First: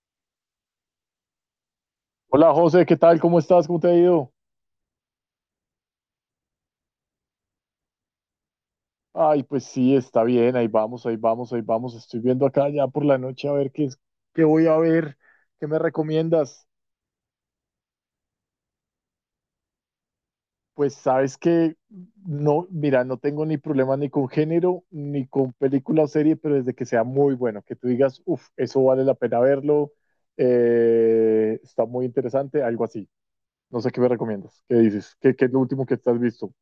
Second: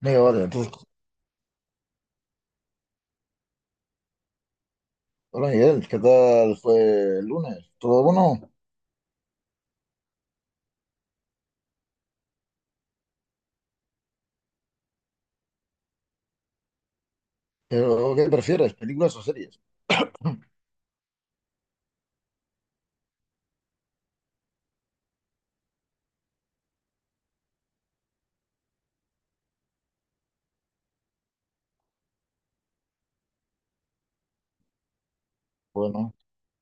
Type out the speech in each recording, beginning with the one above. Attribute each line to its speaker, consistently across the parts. Speaker 1: Digo, vale, entonces,
Speaker 2: Hola José, ¿qué tal? ¿Cómo estás? ¿Cómo te ha ido?
Speaker 1: hola Miguel, ¿qué tal fue el lunes? ¿Todo bueno?
Speaker 2: Ay, pues sí, está bien, ahí vamos, ahí vamos, ahí vamos. Estoy viendo acá ya por la noche a ver qué es, qué voy a ver, qué me recomiendas.
Speaker 1: ¿Pero qué prefieres, películas o series?
Speaker 2: Pues sabes que no, mira, no tengo ni problema ni con género, ni con película o serie, pero desde que sea muy bueno, que tú digas, uff, eso vale la pena verlo, está muy interesante, algo así. No sé qué me recomiendas, qué dices, qué es lo último que
Speaker 1: Bueno,
Speaker 2: estás visto.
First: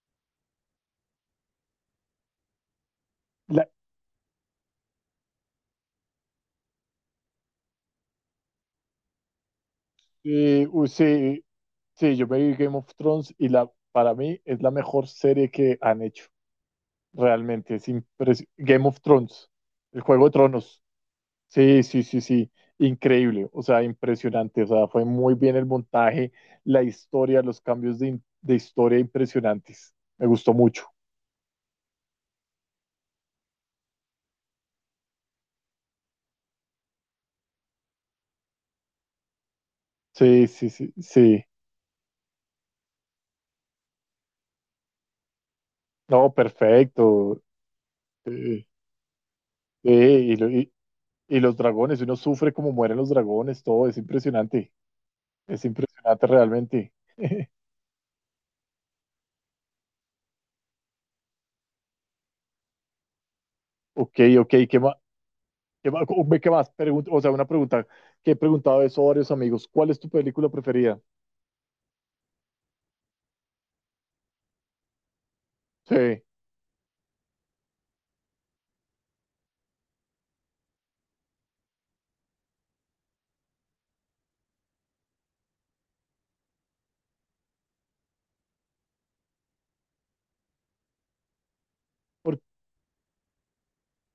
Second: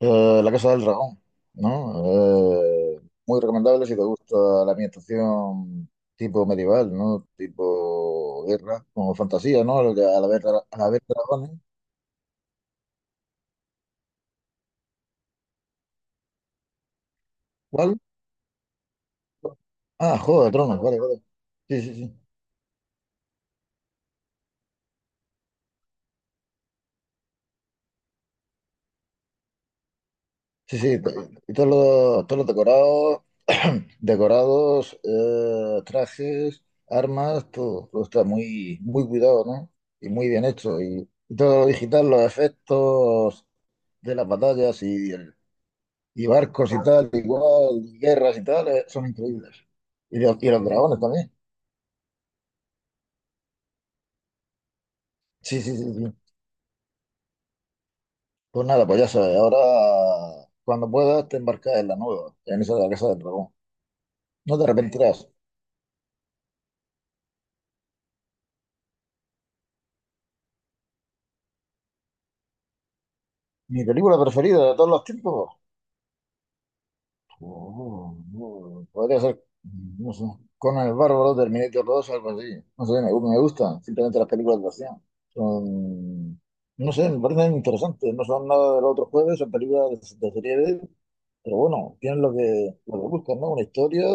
Speaker 1: La Casa del Dragón, ¿no? Muy
Speaker 2: La,
Speaker 1: recomendable si te gusta la ambientación tipo medieval, ¿no? Tipo guerra, como fantasía, ¿no? Al, al haber, al
Speaker 2: uy,
Speaker 1: haber
Speaker 2: sí,
Speaker 1: dragones.
Speaker 2: sí, yo me vi Game of Thrones y para mí es la mejor serie que han hecho. Realmente
Speaker 1: ¿Cuál?
Speaker 2: Game of Thrones, el
Speaker 1: Ah,
Speaker 2: Juego de
Speaker 1: Juego de Tronos,
Speaker 2: Tronos.
Speaker 1: vale, vale. Sí,
Speaker 2: Sí,
Speaker 1: sí,
Speaker 2: sí,
Speaker 1: sí.
Speaker 2: sí, sí. Increíble, o sea, impresionante. O sea, fue muy bien el montaje, la historia, los cambios de historia impresionantes. Me gustó
Speaker 1: Sí,
Speaker 2: mucho.
Speaker 1: sí, to- y todos todos los decorados, decorados, trajes, armas, todo, todo está muy, muy cuidado, ¿no? Y muy bien
Speaker 2: Sí, sí,
Speaker 1: hecho.
Speaker 2: sí,
Speaker 1: Y
Speaker 2: sí.
Speaker 1: todo lo digital, los efectos de las batallas y
Speaker 2: No,
Speaker 1: barcos y tal,
Speaker 2: perfecto.
Speaker 1: igual, y guerras y
Speaker 2: Sí,
Speaker 1: tal, son increíbles.
Speaker 2: sí,
Speaker 1: Y
Speaker 2: y,
Speaker 1: los, y
Speaker 2: lo-
Speaker 1: los
Speaker 2: y-
Speaker 1: dragones también.
Speaker 2: y los dragones, uno sufre como mueren los dragones, todo es impresionante.
Speaker 1: Sí,
Speaker 2: Es
Speaker 1: sí, sí, sí.
Speaker 2: impresionante realmente.
Speaker 1: Pues nada, pues ya sabes, ahora cuando puedas te embarcas en la nueva, en esa de la Casa del Dragón.
Speaker 2: Ok, ok,
Speaker 1: No te
Speaker 2: ¿qué más?
Speaker 1: arrepentirás.
Speaker 2: ¿Qué más? ¿Qué más? O sea, una pregunta que he preguntado eso a varios amigos. ¿Cuál es tu película preferida?
Speaker 1: Mi película preferida de todos los tiempos.
Speaker 2: Sí,
Speaker 1: Oh, Podría ser, no sé, Conan el Bárbaro, Terminator dos algo así. No sé, me gusta. Simplemente las películas de acción. Son, no sé, me parecen interesantes. No son nada del otro jueves, son películas de serie B, pero bueno, tienen lo
Speaker 2: por-
Speaker 1: que, lo que buscan, ¿no? Una historia,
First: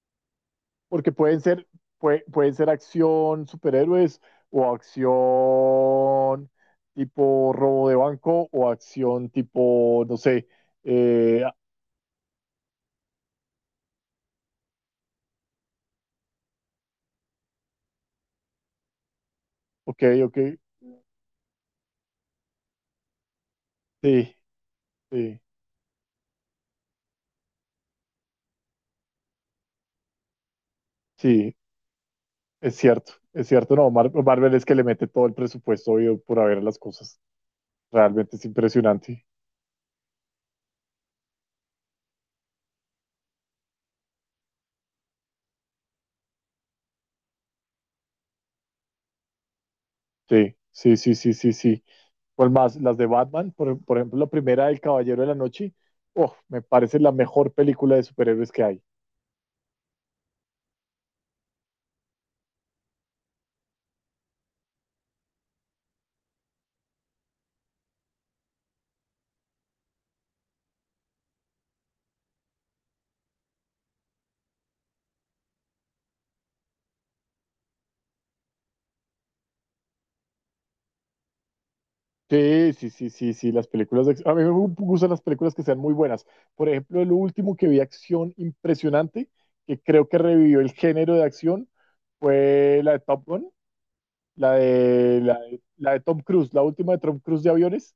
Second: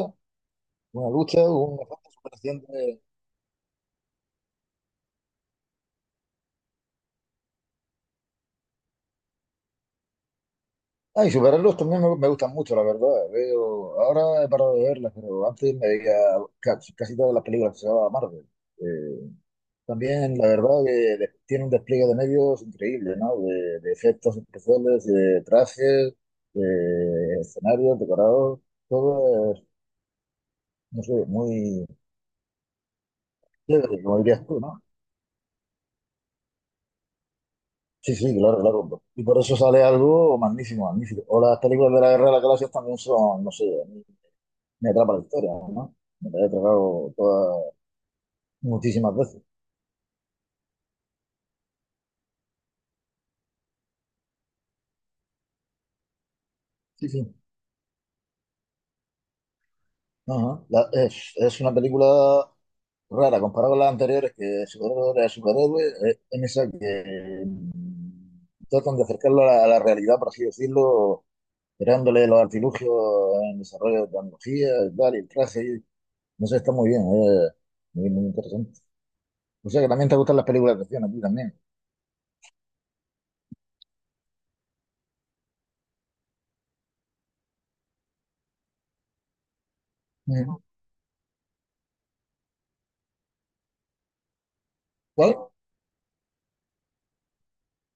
Speaker 1: una
Speaker 2: porque
Speaker 1: lucha,
Speaker 2: pueden ser,
Speaker 1: una falta de
Speaker 2: pueden
Speaker 1: superación
Speaker 2: ser
Speaker 1: de...
Speaker 2: acción superhéroes o acción tipo robo de banco o acción tipo, no sé,
Speaker 1: Ah, y
Speaker 2: eh, ah,
Speaker 1: superarlos también me gustan mucho, la verdad. Veo, ahora he parado de verlas, pero antes me veía casi todas las películas que se llamaban Marvel. Eh,
Speaker 2: ok, ok,
Speaker 1: También, la verdad, que tiene un despliegue de medios increíble, ¿no? De
Speaker 2: sí,
Speaker 1: efectos especiales,
Speaker 2: sí,
Speaker 1: de trajes, de escenarios, decorados, todo es, no sé,
Speaker 2: sí,
Speaker 1: muy
Speaker 2: es cierto, no,
Speaker 1: chévere,
Speaker 2: Mar-
Speaker 1: como dirías
Speaker 2: Marvel
Speaker 1: tú,
Speaker 2: es que le
Speaker 1: ¿no?
Speaker 2: mete todo el presupuesto obvio, por haber las cosas.
Speaker 1: Sí, sí,
Speaker 2: Realmente es
Speaker 1: claro, claro. Y
Speaker 2: impresionante.
Speaker 1: por eso sale algo magnífico, magnífico. O las películas de la Guerra de las Galaxias también son, no sé, a mí me atrapa la historia, ¿no? Me la he tragado todas, muchísimas veces.
Speaker 2: Sí, sí, sí, sí, sí, sí. ¿Cuál más? Las de Batman, por ejemplo, la primera del Caballero de la Noche, oh, me parece
Speaker 1: Sí,
Speaker 2: la
Speaker 1: sí.
Speaker 2: mejor película de superhéroes que hay.
Speaker 1: Ajá. Es una película rara, comparado con las anteriores, que superhéroe a superhéroe, en esa que tratan de acercarlo a la realidad, por así decirlo, creándole los artilugios en desarrollo de tecnología, y tal, y el traje, no sé, está muy bien, muy, muy interesante. O sea que también te gustan las películas de acción a ti también.
Speaker 2: Sí, sí, sí, sí, sí, las películas a mí me gustan las películas que sean muy buenas. Por ejemplo, el último que vi acción impresionante, que creo que revivió
Speaker 1: Ujú.
Speaker 2: el género de acción, fue la de Top Gun, la de,
Speaker 1: ¿Cuál?
Speaker 2: la de, la de Tom Cruise, la última de Tom Cruise de aviones.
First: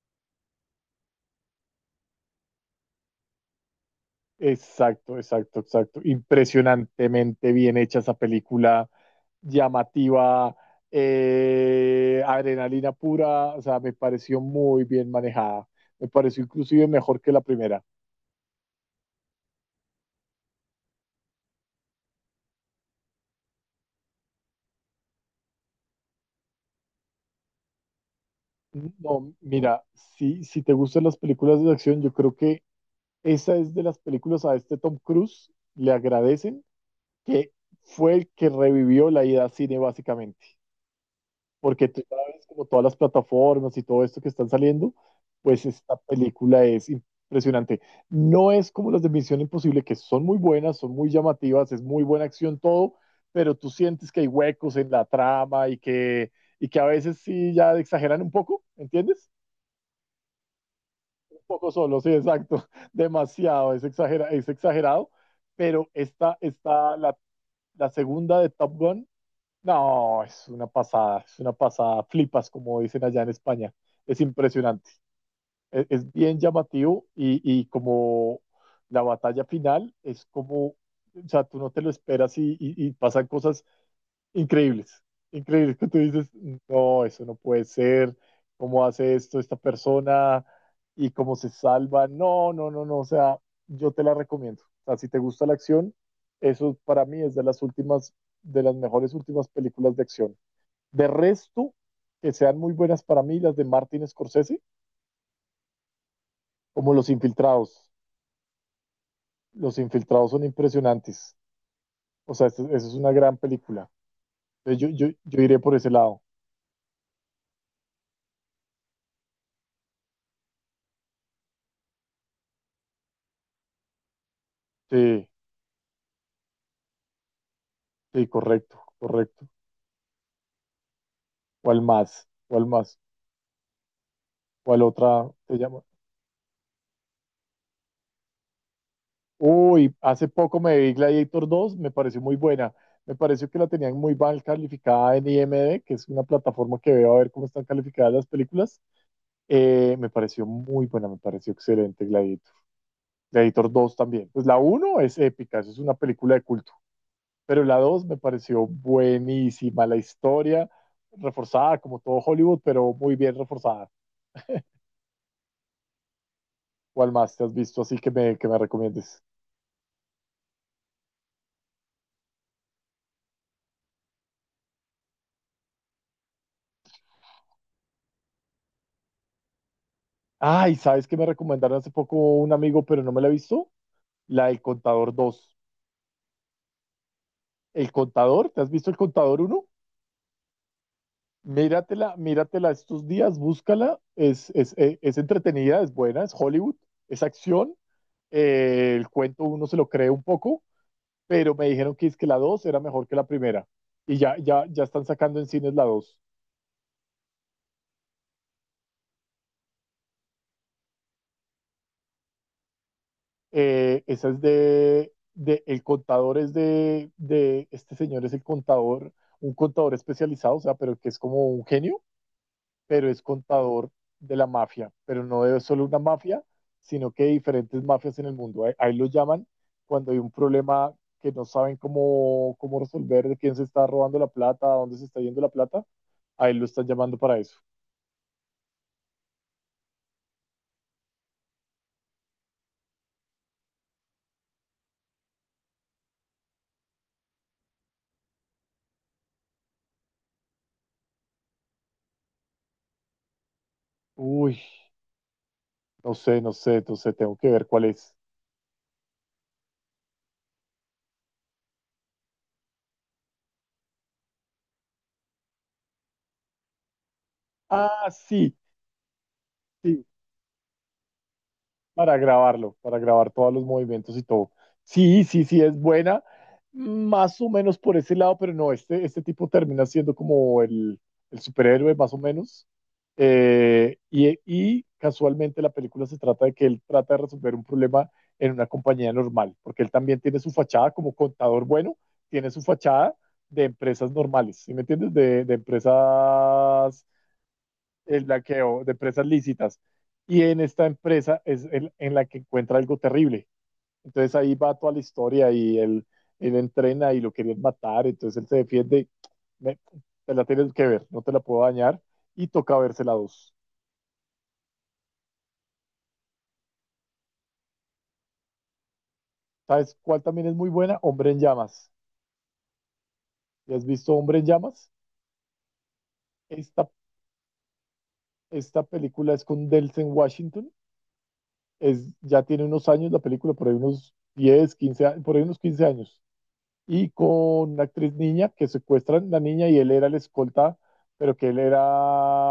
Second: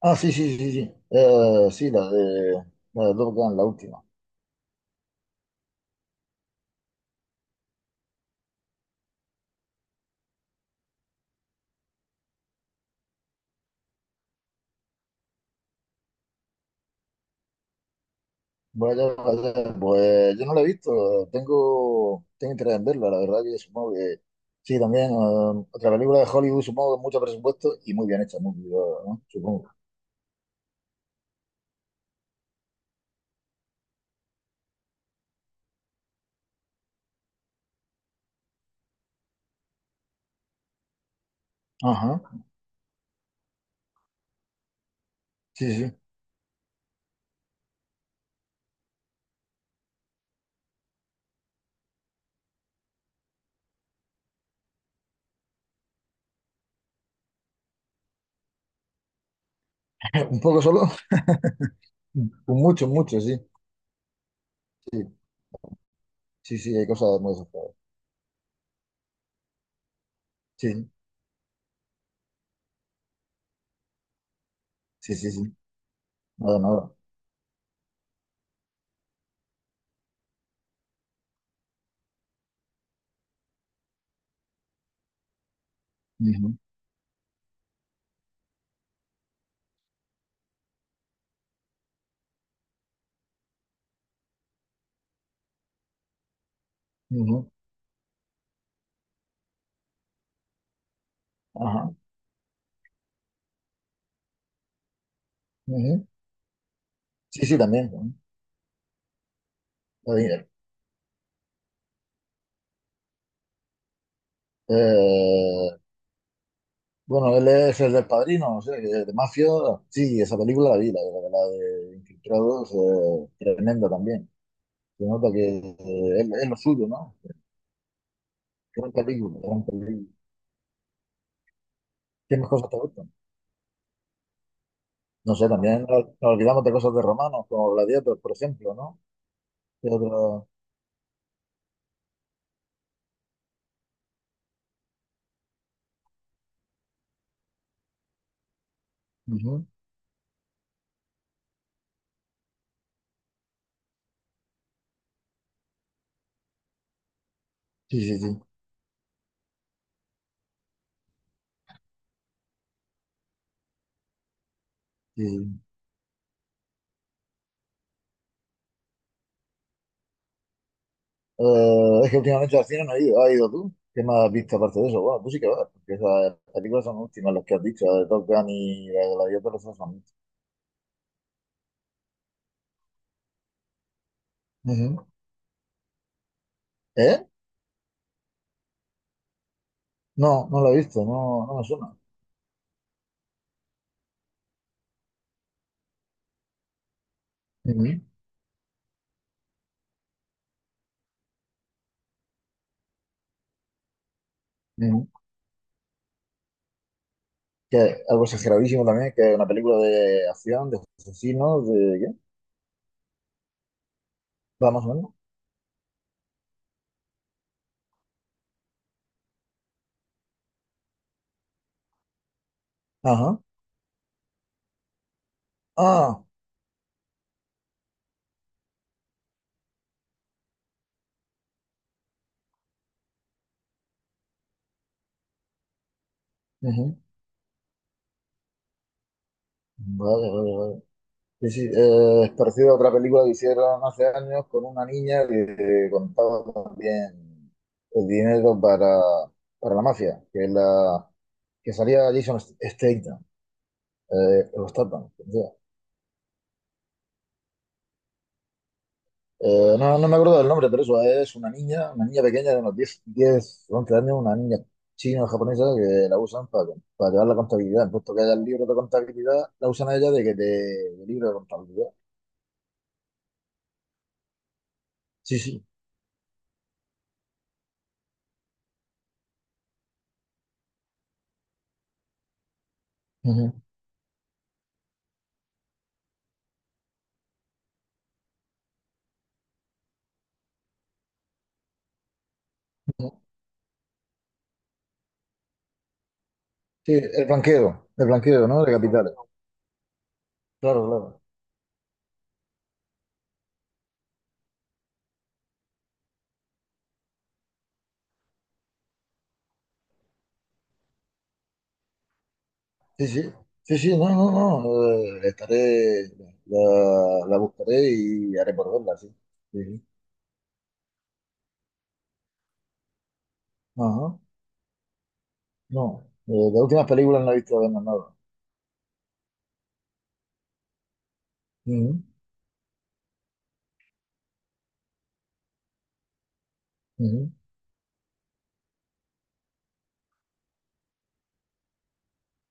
Speaker 1: Ah, sí, sí, sí, sí. Sí, la de Top Gun, la última.
Speaker 2: Exacto, exacto, exacto. Impresionantemente bien hecha esa película, llamativa, adrenalina pura, o sea, me pareció muy bien manejada. Me pareció inclusive mejor que la primera.
Speaker 1: Vaya, vaya, pues yo no la he visto, tengo, tengo interés en verla, la verdad que supongo. Sí, también, otra película de Hollywood, supongo, con mucho presupuesto y muy bien hecha, muy cuidada, ¿no?
Speaker 2: No,
Speaker 1: Supongo.
Speaker 2: mira, si, si te gustan las películas de acción, yo creo que esa es de las películas a este Tom Cruise, le agradecen que fue el que revivió la idea al cine básicamente. Porque tú
Speaker 1: Ajá,
Speaker 2: sabes, como todas las plataformas y todo esto que están saliendo, pues
Speaker 1: sí, sí.
Speaker 2: esta película es impresionante. No es como las de Misión Imposible, que son muy buenas, son muy llamativas, es muy buena acción todo, pero tú sientes que hay huecos en la trama y que a veces sí ya exageran un poco, ¿entiendes?
Speaker 1: Un poco solo,
Speaker 2: Un poco solo, sí,
Speaker 1: un
Speaker 2: exacto,
Speaker 1: mucho, mucho, sí.
Speaker 2: demasiado, es, es exagerado,
Speaker 1: Sí,
Speaker 2: pero esta,
Speaker 1: sí, sí, hay
Speaker 2: esta la,
Speaker 1: cosas muy desesperadas.
Speaker 2: la segunda de Top Gun no,
Speaker 1: Sí,
Speaker 2: es una pasada, flipas, como dicen allá en España. Es impresionante,
Speaker 1: sí, sí, sí.
Speaker 2: es bien
Speaker 1: Nada, nada.
Speaker 2: llamativo y como la batalla final es como, o sea, tú no te lo esperas y, y pasan cosas increíbles, increíbles que tú dices,
Speaker 1: Ujú,
Speaker 2: no, eso no puede ser, cómo hace esto esta persona y cómo se salva, no, no, no, no, o sea, yo te la recomiendo. O sea, si te gusta la acción, eso para mí es de
Speaker 1: ujú,
Speaker 2: las últimas, de las mejores últimas películas de acción. De resto,
Speaker 1: ajá,
Speaker 2: que sean muy buenas para mí las de Martin Scorsese,
Speaker 1: ujú.
Speaker 2: como Los
Speaker 1: Sí, sí,
Speaker 2: Infiltrados.
Speaker 1: también, ¿no?
Speaker 2: Los
Speaker 1: Está
Speaker 2: Infiltrados son
Speaker 1: bien.
Speaker 2: impresionantes. O sea, esa es una gran película. Entonces yo iré
Speaker 1: Eh,
Speaker 2: por ese lado.
Speaker 1: bueno, él es el del Padrino, no sé, de Mafia. Sí, esa película la vi, la de Infiltrados, tremenda también. Se
Speaker 2: Sí,
Speaker 1: nota que es lo suyo, ¿no?
Speaker 2: sí, correcto,
Speaker 1: Gran película,
Speaker 2: correcto.
Speaker 1: gran película.
Speaker 2: ¿Cuál más?
Speaker 1: ¿Qué más
Speaker 2: ¿Cuál
Speaker 1: cosas te
Speaker 2: más?
Speaker 1: gustan?
Speaker 2: ¿Cuál otra
Speaker 1: No sé,
Speaker 2: te llama?
Speaker 1: también nos olvidamos de cosas de romanos, como Gladiator, por ejemplo, ¿no? ¿Qué
Speaker 2: Uy, hace
Speaker 1: otro?
Speaker 2: poco me vi Gladiator dos, me pareció muy buena. Me pareció que la tenían muy mal calificada en IMDb, que es una plataforma que veo a ver cómo están calificadas las películas.
Speaker 1: Ujú.
Speaker 2: Me pareció muy buena, me pareció excelente Gladiator. Gladiator 2 también. Pues la uno es épica, es una película de culto, pero la
Speaker 1: Sí,
Speaker 2: dos me
Speaker 1: sí, sí.
Speaker 2: pareció buenísima, la historia reforzada como todo Hollywood, pero muy bien reforzada.
Speaker 1: Sí. Sí.
Speaker 2: ¿Cuál más te has visto así que me recomiendes?
Speaker 1: Es que últimamente al cine no he ido. ¿Has ido tú? ¿Qué más has visto aparte de eso? Bueno, tú sí que vas, porque esas películas son últimas, las que has dicho, la de Top Gun y la de Gladiator, esas son últimas.
Speaker 2: Ay, ¿sabes que me recomendaron hace poco un amigo, pero no me la he visto? La del
Speaker 1: Ujú.
Speaker 2: Contador 2.
Speaker 1: ¿Eh?
Speaker 2: ¿El Contador? ¿Te has visto El Contador uno?
Speaker 1: No, no lo he visto, no, no me suena.
Speaker 2: Míratela, míratela estos días, búscala. Es entretenida, es buena, es Hollywood, es acción.
Speaker 1: Ujú,
Speaker 2: El cuento uno se lo cree un poco, pero me dijeron que es que la 2 era mejor que la primera. Y ya están
Speaker 1: ujú.
Speaker 2: sacando en cines la dos.
Speaker 1: Que algo exageradísimo también, que es una película de acción, de asesinos, de...
Speaker 2: Esa es
Speaker 1: ¿Qué? Va más o
Speaker 2: de,
Speaker 1: menos.
Speaker 2: el contador es de, este señor es el contador, un contador especializado, o sea, pero que es como un genio, pero es
Speaker 1: Ajá.
Speaker 2: contador de la mafia, pero no de solo una
Speaker 1: Ah.
Speaker 2: mafia, sino que de diferentes mafias en el mundo. Ahí, ahí lo llaman cuando hay un problema que no saben cómo, cómo resolver, de quién se está robando la plata, a dónde se está yendo la plata, ahí lo están
Speaker 1: Ujú.
Speaker 2: llamando para eso.
Speaker 1: Vale, vale, vale. Sí, sí, es parecido a otra película que hicieron hace años con una niña que contaba también el dinero para la mafia, que salía Jason Statham, eh,
Speaker 2: Uy,
Speaker 1: o Statham, o sea,
Speaker 2: no sé, no sé, entonces tengo que ver cuál es.
Speaker 1: no, no me acuerdo del nombre, pero eso es una niña pequeña de unos 10, 11 años, una niña china o japonesa que la usan para llevar la contabilidad,
Speaker 2: Ah,
Speaker 1: puesto que haya el
Speaker 2: sí,
Speaker 1: libro de contabilidad, la usan a
Speaker 2: sí,
Speaker 1: ella de que te, de libro de contabilidad.
Speaker 2: para grabarlo, para grabar todos los movimientos y todo. Sí,
Speaker 1: Sí,
Speaker 2: sí, sí,
Speaker 1: sí.
Speaker 2: es buena, más o menos por ese lado, pero no, este tipo termina siendo como el superhéroe, más o menos. Y, y casualmente la película se trata de que él trata de resolver un problema en una compañía normal, porque él también tiene su fachada como contador bueno, tiene su fachada
Speaker 1: Ujú.
Speaker 2: de empresas normales, ¿sí me entiendes? De
Speaker 1: Sí,
Speaker 2: empresas,
Speaker 1: el
Speaker 2: el
Speaker 1: blanqueo, ¿no? De
Speaker 2: blanqueo de
Speaker 1: capitales.
Speaker 2: empresas lícitas. Y en
Speaker 1: Claro,
Speaker 2: esta
Speaker 1: claro.
Speaker 2: empresa es el, en la que encuentra algo terrible. Entonces ahí va toda la historia y él entrena y lo querían matar, entonces él se defiende. Me, Te la tienes que ver, no te la puedo dañar. Y toca verse
Speaker 1: Sí,
Speaker 2: la
Speaker 1: sí.
Speaker 2: dos.
Speaker 1: Sí, sí, no, no, no. Estaré, la buscaré y haré por verla, sí. Sí, sí.
Speaker 2: ¿Sabes cuál también es muy buena? Hombre en llamas. ¿Ya has visto
Speaker 1: Ajá.
Speaker 2: Hombre en llamas?
Speaker 1: No. De últimas
Speaker 2: Esta,
Speaker 1: películas no he visto apenas nada.
Speaker 2: esta película es con Delsen Washington.
Speaker 1: Ujú,
Speaker 2: Es, ya tiene unos años la película, por ahí unos 10, 15, por ahí unos 15 años. Y con
Speaker 1: ujú.
Speaker 2: una actriz niña que secuestran la niña y él era el escolta, pero que él era,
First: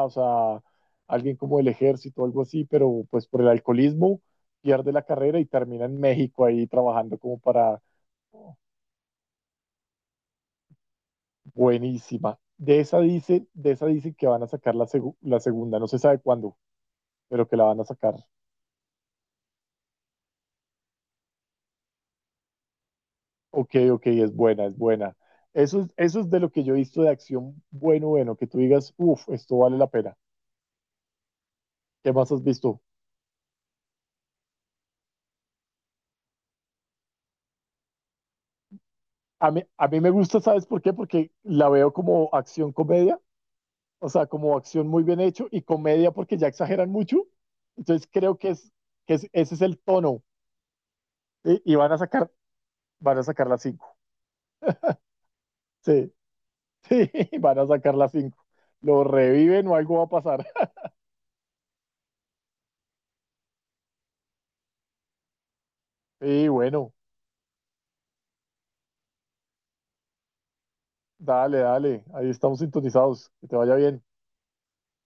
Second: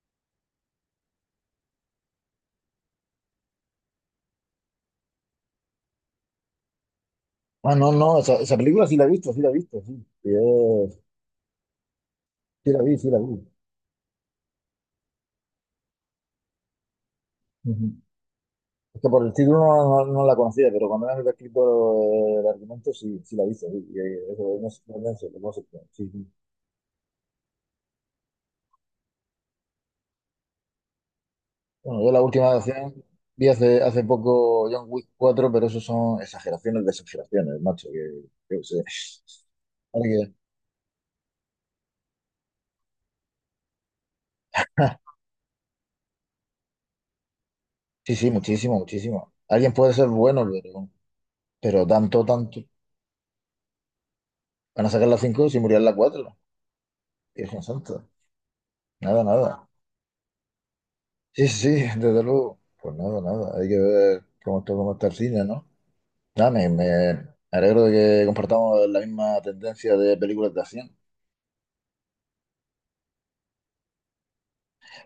Speaker 2: o sea, alguien como del ejército o algo así, pero pues por el alcoholismo pierde la carrera y termina en México ahí trabajando como
Speaker 1: Ah,
Speaker 2: para.
Speaker 1: no, no. Esa película sí la he visto, sí la he visto, sí. Sí,
Speaker 2: Buenísima.
Speaker 1: sí
Speaker 2: De
Speaker 1: la vi,
Speaker 2: esa
Speaker 1: sí la vi.
Speaker 2: dice, de esa dicen que van a sacar la segunda, no se sabe cuándo, pero que la van a
Speaker 1: Ujú.
Speaker 2: sacar.
Speaker 1: Es que por el título no la conocía, pero cuando me han escrito el argumento sí, sí la he visto.
Speaker 2: Ok,
Speaker 1: Sí, y,
Speaker 2: ok, es
Speaker 1: eso,
Speaker 2: buena,
Speaker 1: no
Speaker 2: es
Speaker 1: sé,
Speaker 2: buena.
Speaker 1: no sé, no sé, sí,
Speaker 2: Eso
Speaker 1: sí.
Speaker 2: es de lo que yo he visto de acción bueno, bueno, que tú digas, uff, esto vale la pena.
Speaker 1: Bueno, yo
Speaker 2: ¿Qué
Speaker 1: la
Speaker 2: más has
Speaker 1: última
Speaker 2: visto?
Speaker 1: acción vi hace, hace poco John Wick cuatro, pero eso son exageraciones de exageraciones, macho, que yo qué sé.
Speaker 2: A mí me
Speaker 1: Alguien-
Speaker 2: gusta, ¿sabes por qué? Porque la veo como acción comedia, o sea, como acción muy bien hecho y comedia porque ya exageran mucho. Entonces
Speaker 1: Sí, sí,
Speaker 2: creo que es
Speaker 1: muchísimo, muchísimo.
Speaker 2: ese es
Speaker 1: Alguien
Speaker 2: el
Speaker 1: puede ser
Speaker 2: tono,
Speaker 1: bueno,
Speaker 2: ¿sí? Y
Speaker 1: pero
Speaker 2: van a
Speaker 1: tanto,
Speaker 2: sacar,
Speaker 1: tanto.
Speaker 2: van a sacar las cinco.
Speaker 1: Van a sacar la 5 si murió en la
Speaker 2: Sí,
Speaker 1: 4.
Speaker 2: sí, van
Speaker 1: Dios
Speaker 2: a sacar
Speaker 1: santo.
Speaker 2: las cinco. Lo
Speaker 1: Nada,
Speaker 2: reviven
Speaker 1: nada.
Speaker 2: o algo va a pasar.
Speaker 1: Sí, sí, sí, desde luego. Pues nada, nada. Hay que ver cómo está el cine, ¿no?
Speaker 2: Sí,
Speaker 1: Nada,
Speaker 2: bueno,
Speaker 1: me alegro de que compartamos la misma tendencia de películas de acción.
Speaker 2: dale, dale. Ahí estamos sintonizados. Que te vaya bien.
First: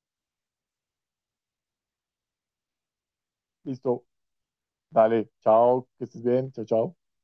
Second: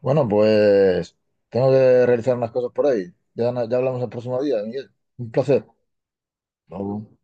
Speaker 1: Bueno, pues tengo que realizar unas cosas por ahí. Ya hablamos
Speaker 2: Listo.
Speaker 1: el próximo día, Miguel.
Speaker 2: Dale.
Speaker 1: Un placer.
Speaker 2: Chao. Que estés bien. Chao,
Speaker 1: Hasta
Speaker 2: chao.
Speaker 1: luego.